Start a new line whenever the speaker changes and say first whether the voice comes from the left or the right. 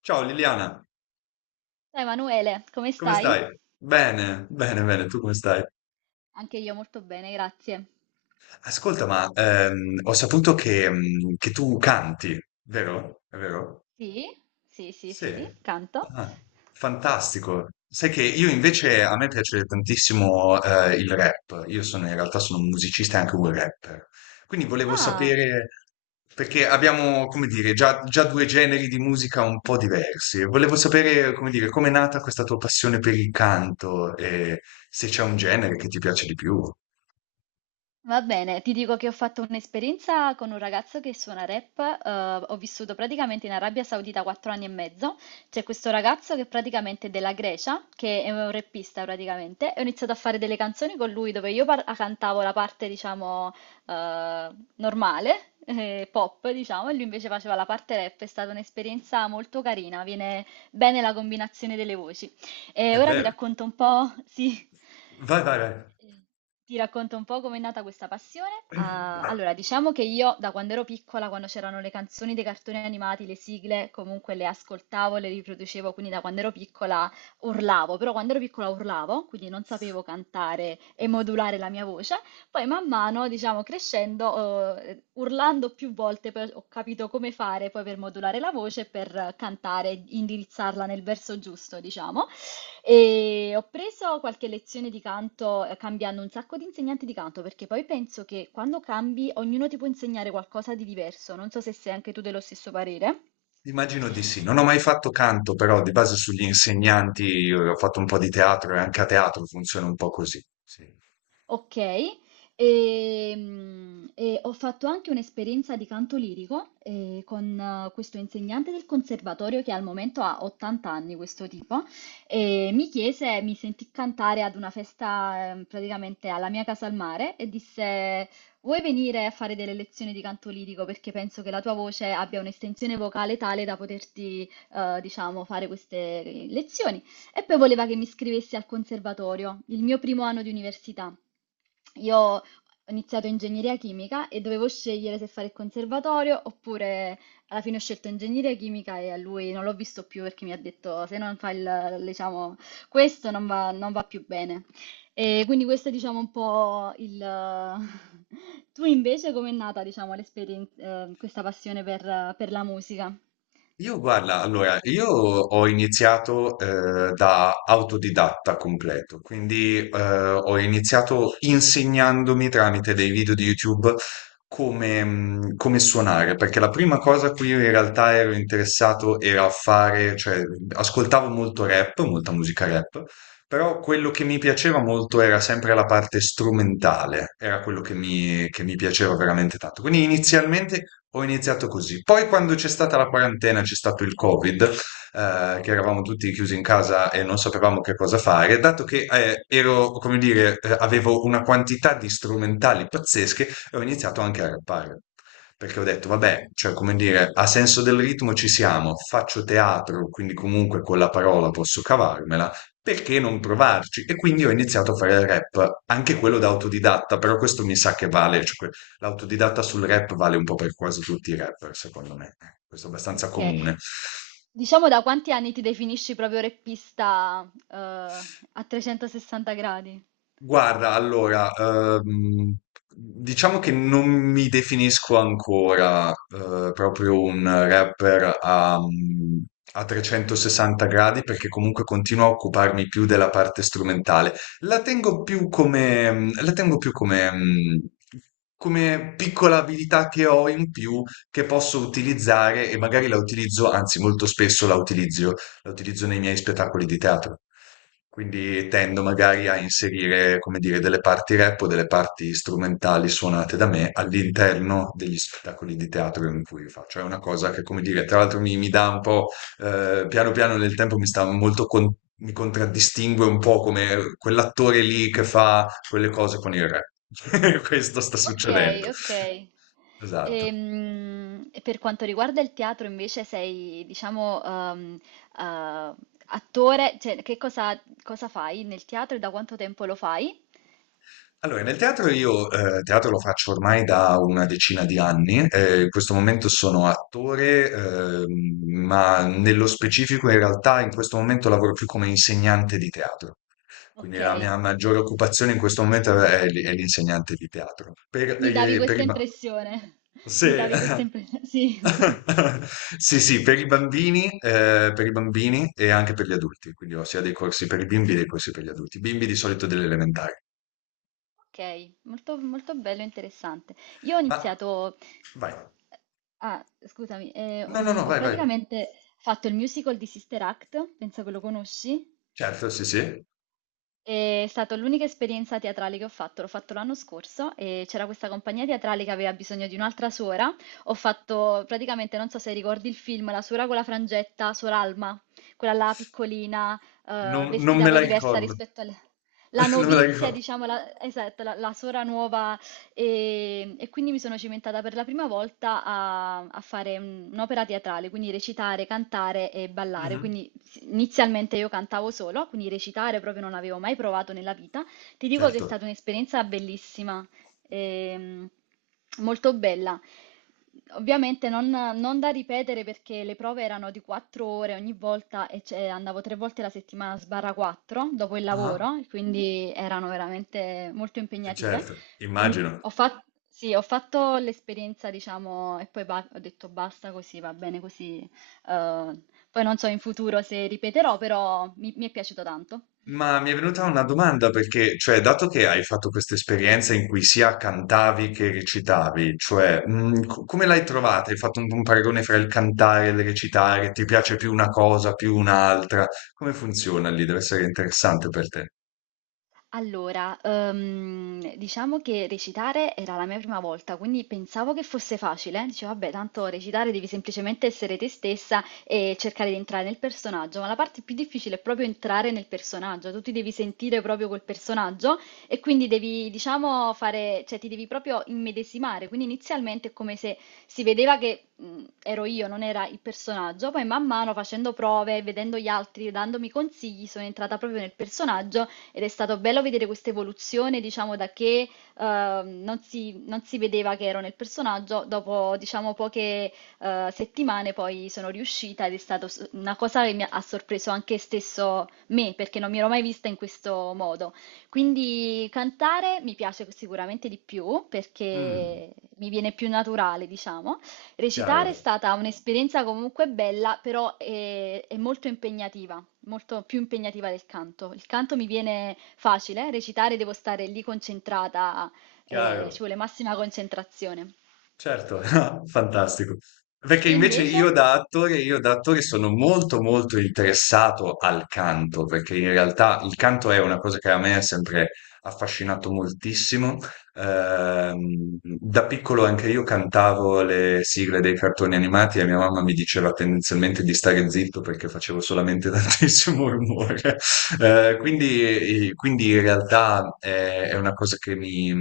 left: Ciao Liliana,
right: Ciao Emanuele, come
left: come
right: stai?
left: stai? Bene, bene, bene, tu come stai?
right: Anche io molto bene, grazie.
left: Ascolta, ma ho saputo che, che tu canti, vero? È vero?
right: Sì, sì, sì,
left: Sì,
right: sì, canto.
left: ah, fantastico. Sai che io invece a me piace tantissimo il rap, io sono in realtà sono un musicista e anche un rapper, quindi volevo
right: Ah,
left: sapere, perché abbiamo, come dire, già due generi di musica un po' diversi, volevo sapere, come dire, com'è nata questa tua passione per il canto e se c'è un genere che ti piace di più.
right: va bene, ti dico che ho fatto un'esperienza con un ragazzo che suona rap. Ho vissuto praticamente in Arabia Saudita 4 anni e mezzo. C'è questo ragazzo che praticamente è della Grecia, che è un rappista praticamente, e ho iniziato a fare delle canzoni con lui dove io cantavo la parte, diciamo, eh, normale, pop, diciamo, e lui invece faceva la parte rap. È stata un'esperienza molto carina, viene bene la combinazione delle voci.
left: È
right: E ora ti
left: vero,
right: racconto un po', sì,
left: vai, vai, vai.
right: eh, ti racconto un po' com'è nata questa passione. Ah, allora, diciamo che io, da quando ero piccola, quando c'erano le canzoni dei cartoni animati, le sigle, comunque le ascoltavo, le riproducevo, quindi da quando ero piccola urlavo, però quando ero piccola urlavo, quindi non sapevo cantare e modulare la mia voce. Poi man mano, diciamo, crescendo, urlando più volte, poi ho capito come fare poi per modulare la voce, e per cantare, indirizzarla nel verso giusto, diciamo. E ho preso qualche lezione di canto, cambiando un sacco di insegnanti di canto, perché poi penso che quando cambi ognuno ti può insegnare qualcosa di diverso. Non so se sei anche tu dello stesso parere.
left: Immagino di sì. Non ho mai fatto canto, però di base sugli insegnanti ho fatto un po' di teatro e anche a teatro funziona un po' così. Sì.
right: Okay. E ho fatto anche un'esperienza di canto lirico, con questo insegnante del conservatorio che al momento ha 80 anni, questo tipo, e mi sentì cantare ad una festa, praticamente alla mia casa al mare, e disse: "Vuoi venire a fare delle lezioni di canto lirico? Perché penso che la tua voce abbia un'estensione vocale tale da poterti, diciamo, fare queste lezioni". E poi voleva che mi iscrivessi al conservatorio, il mio primo anno di università. Io ho iniziato ingegneria chimica e dovevo scegliere se fare il conservatorio oppure. Alla fine ho scelto ingegneria chimica e a lui non l'ho visto più, perché mi ha detto, se non fai diciamo, questo non va, non va più bene. E quindi questo è, diciamo, un po' il. Tu invece com'è nata, diciamo, questa passione per la musica?
left: Io guarda, allora, io ho iniziato da autodidatta completo, quindi ho iniziato insegnandomi tramite dei video di YouTube come, come suonare, perché la prima cosa a cui io in realtà ero interessato era a fare, cioè ascoltavo molto rap, molta musica rap. Però quello che mi piaceva molto era sempre la parte strumentale, era quello che che mi piaceva veramente tanto. Quindi inizialmente ho iniziato così. Poi quando c'è stata la quarantena, c'è stato il Covid, che eravamo tutti chiusi in casa e non sapevamo che cosa fare, dato che ero, come dire, avevo una quantità di strumentali pazzesche, ho iniziato anche a rappare. Perché ho detto, vabbè, cioè, come dire, a senso del ritmo ci siamo, faccio teatro, quindi comunque con la parola posso cavarmela perché non provarci? E quindi ho iniziato a fare il rap, anche quello da autodidatta, però questo mi sa che vale, l'autodidatta sul rap vale un po' per quasi tutti i rapper, secondo me. Questo è abbastanza
right: Ok,
left: comune.
right: diciamo, da quanti anni ti definisci proprio reppista, a 360 gradi?
left: Guarda, allora, diciamo che non mi definisco ancora proprio un rapper a, a 360 gradi perché comunque continuo a occuparmi più della parte strumentale. La tengo più come, la tengo più come, come piccola abilità che ho in più che posso utilizzare e magari la utilizzo, anzi molto spesso la utilizzo nei miei spettacoli di teatro. Quindi tendo magari a inserire, come dire, delle parti rap o delle parti strumentali suonate da me all'interno degli spettacoli di teatro in cui faccio. È una cosa che, come dire, tra l'altro mi dà un po', piano piano nel tempo mi contraddistingue un po' come quell'attore lì che fa quelle cose con il rap. Questo sta
right: Ok,
left: succedendo.
right: ok.
left: Esatto.
right: E, per quanto riguarda il teatro, invece, sei, diciamo, eh, attore, cioè, cosa fai nel teatro e da quanto tempo lo fai?
left: Allora, nel teatro io teatro lo faccio ormai da una decina di anni, in questo momento sono attore, ma nello specifico in realtà in questo momento lavoro più come insegnante di teatro. Quindi
right: Ok,
left: la mia maggiore occupazione in questo momento è l'insegnante di teatro.
right: mi davi
left: Per
right: questa
left: i ba-
right: impressione. Mi
left: se-
right: davi questa impressione, sì.
left: Sì, sì, per i bambini e anche per gli adulti, quindi ho sia dei corsi per i bimbi che dei corsi per gli adulti, bimbi di solito delle elementari.
right: Ok, molto, molto bello e interessante. Io ho
left: Ma
right: iniziato.
left: vai.
right: Ah, scusami,
left: No, no, no,
right: ho
left: vai, vai.
right: praticamente fatto il musical di Sister Act, penso che lo conosci.
left: Certo, sì, sì.
right: È stata l'unica esperienza teatrale che ho fatto, l'ho fatto l'anno scorso, e c'era questa compagnia teatrale che aveva bisogno di un'altra suora. Ho fatto praticamente, non so se ricordi il film, la suora con la frangetta, Sor Alma, quella là piccolina,
left: Non
right: vestita
left: me
right: poi
left: la
right: diversa
left: ricordo.
right: rispetto alla
left: Non me la
right: novizia,
left: ricordo.
right: diciamo, la, esatto, la suora nuova, e quindi mi sono cimentata per la prima volta a fare un'opera teatrale, quindi recitare, cantare e ballare.
left: Mhm.
right: Quindi inizialmente io cantavo solo, quindi recitare proprio non avevo mai provato nella vita. Ti dico che è
left: Certo.
right: stata un'esperienza bellissima, ehm, molto bella. Ovviamente non da ripetere, perché le prove erano di 4 ore ogni volta e, cioè, andavo tre volte la settimana sbarra 4 dopo il
left: Ah,
right: lavoro, quindi erano veramente molto impegnative.
left: certo,
right: Quindi
left: immagino.
right: ho fatto, sì, ho fatto l'esperienza, diciamo, e poi ho detto basta così, va bene così. Eh, Poi non so in futuro se ripeterò, però mi è piaciuto tanto.
left: Ma mi è venuta una domanda perché, cioè, dato che hai fatto questa esperienza in cui sia cantavi che recitavi, cioè, come l'hai trovata? Hai fatto un paragone fra il cantare e il recitare? Ti piace più una cosa, più un'altra? Come funziona lì? Deve essere interessante per te.
right: Allora, diciamo che recitare era la mia prima volta, quindi pensavo che fosse facile. Dicevo, vabbè, tanto recitare devi semplicemente essere te stessa e cercare di entrare nel personaggio, ma la parte più difficile è proprio entrare nel personaggio, tu ti devi sentire proprio col personaggio, e quindi devi, diciamo, fare, cioè ti devi proprio immedesimare. Quindi inizialmente è come se si vedeva che, ero io, non era il personaggio, poi man mano facendo prove, vedendo gli altri, dandomi consigli, sono entrata proprio nel personaggio, ed è stato bello vedere questa evoluzione, diciamo, da che non si vedeva che ero nel personaggio, dopo, diciamo, poche settimane poi sono riuscita ed è stata una cosa che mi ha sorpreso anche stesso me, perché non mi ero mai vista in questo modo. Quindi cantare mi piace sicuramente di più,
left: Mm,
right: perché mi viene più naturale, diciamo. Recitare è
left: chiaro,
right: stata un'esperienza comunque bella, però è molto impegnativa, molto più impegnativa del canto. Il canto mi viene facile, recitare devo stare lì concentrata, ci
left: chiaro.
right: vuole massima concentrazione.
left: Certo, fantastico. Perché
right: Te
left: invece
right: invece?
left: io da attore sono molto molto interessato al canto, perché in realtà il canto è una cosa che a me ha sempre affascinato moltissimo. Da piccolo anche io cantavo le sigle dei cartoni animati e mia mamma mi diceva tendenzialmente di stare zitto perché facevo solamente tantissimo rumore. Quindi in realtà è una cosa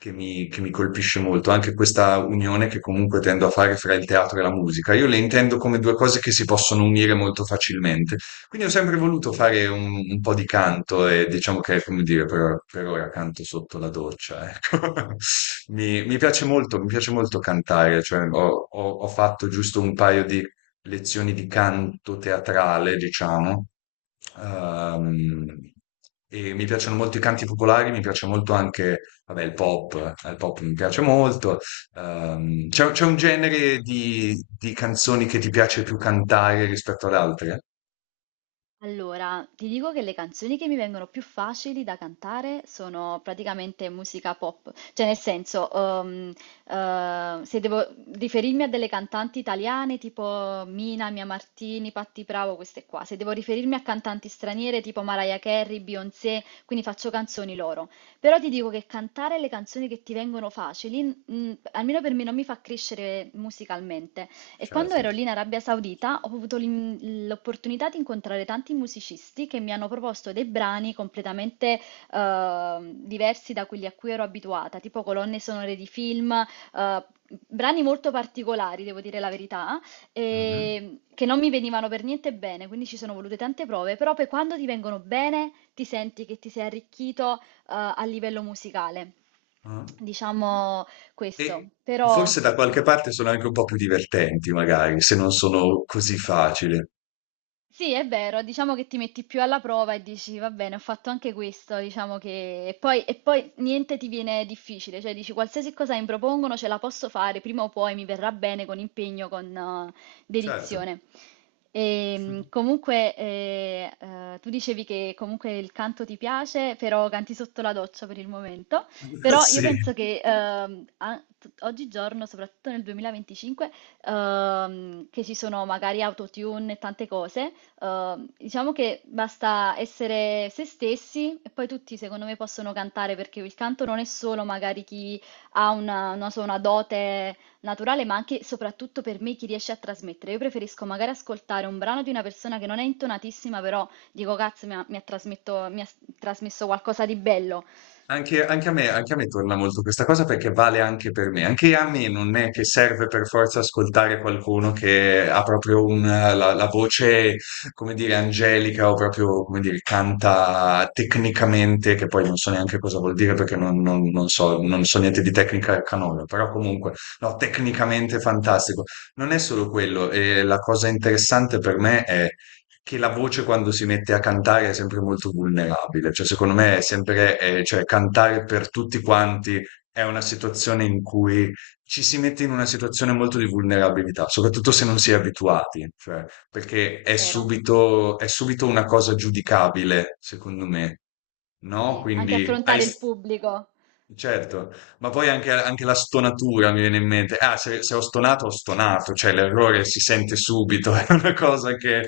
left: che che mi colpisce molto, anche questa unione che comunque tendo a fare fra il teatro e la musica. Io le intendo come due cose che si possono unire molto facilmente. Quindi ho sempre voluto fare un po' di canto e diciamo che, come dire, per ora canto sotto la doccia, ecco. Mi piace molto cantare, cioè ho fatto giusto un paio di lezioni di canto teatrale, diciamo. Ehm, e mi piacciono molto i canti popolari, mi piace molto anche vabbè, il pop mi piace molto. C'è un genere di canzoni che ti piace più cantare rispetto ad altre?
right: Allora, ti dico che le canzoni che mi vengono più facili da cantare sono praticamente musica pop, cioè nel senso, se devo riferirmi a delle cantanti italiane tipo Mina, Mia Martini, Patti Bravo, queste qua, se devo riferirmi a cantanti straniere tipo Mariah Carey, Beyoncé, quindi faccio canzoni loro. Però ti dico che cantare le canzoni che ti vengono facili, almeno per me, non mi fa crescere musicalmente. E quando
left: Certo.
right: ero lì in Arabia Saudita ho avuto l'opportunità di incontrare tanti musicisti che mi hanno proposto dei brani completamente diversi da quelli a cui ero abituata, tipo colonne sonore di film, brani molto particolari, devo dire la verità,
left: Mhm,
right: e che non mi venivano per niente bene, quindi ci sono volute tante prove, però poi quando ti vengono bene ti senti che ti sei arricchito, a livello musicale.
left: mhm.
right: Diciamo
left: E
right: questo, però
left: forse da
right: sì.
left: qualche parte sono anche un po' più divertenti, magari, se non sono così facili.
right: Sì, è vero, diciamo che ti metti più alla prova e dici, va bene, ho fatto anche questo, diciamo che. E poi niente ti viene difficile, cioè dici, qualsiasi cosa mi propongono ce la posso fare, prima o poi mi verrà bene con impegno, con
left: Certo.
right: dedizione. E, comunque, tu dicevi che comunque il canto ti piace, però canti sotto la doccia per il momento, però io
left: Sì.
right: penso che oggigiorno, soprattutto nel 2025, che ci sono magari autotune e tante cose. Diciamo che basta essere se stessi e poi tutti, secondo me, possono cantare, perché il canto non è solo magari chi ha una, non so, una dote naturale, ma anche e soprattutto, per me, chi riesce a trasmettere. Io preferisco magari ascoltare un brano di una persona che non è intonatissima, però dico, cazzo, mi ha trasmesso qualcosa di bello,
left: Anche a me torna molto questa cosa perché vale anche per me. Anche a me non è che serve per forza ascoltare qualcuno che ha proprio la voce, come dire, angelica o proprio, come dire, canta tecnicamente, che poi non so neanche cosa vuol dire perché non so, non so niente di tecnica canora, però comunque, no, tecnicamente fantastico. Non è solo quello, e la cosa interessante per me è che la voce quando si mette a cantare è sempre molto vulnerabile, cioè secondo me è sempre, cioè cantare per tutti quanti è una situazione in cui ci si mette in una situazione molto di vulnerabilità, soprattutto se non si è abituati, cioè, perché
right: vero?
left: è subito una cosa giudicabile, secondo me, no?
right: Sì, anche
left: Quindi hai,
right: affrontare il pubblico.
left: certo, ma poi anche, anche la stonatura mi viene in mente. Ah, se ho stonato, ho stonato, cioè l'errore si sente subito, è una cosa
right: Ci-
left: che...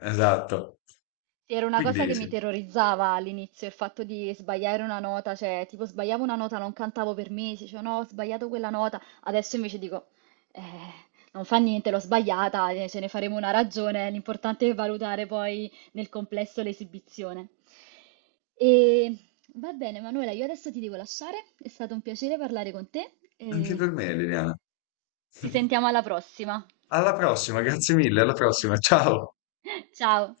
left: Esatto.
right: Sì, era una cosa
left: Quindi
right: che mi
left: sì,
right: terrorizzava all'inizio, il fatto di sbagliare una nota, cioè tipo sbagliavo una nota, non cantavo per mesi, cioè no, ho sbagliato quella nota, adesso invece dico, eh, non fa niente, l'ho sbagliata, ce ne faremo una ragione, l'importante è valutare poi nel complesso l'esibizione. E va bene, Manuela, io adesso ti devo lasciare, è stato un piacere parlare con te
left: anche per
right: e
left: me, Liliana.
right: ci sentiamo alla prossima.
left: Alla prossima, grazie mille, alla prossima, ciao.
right: Ciao.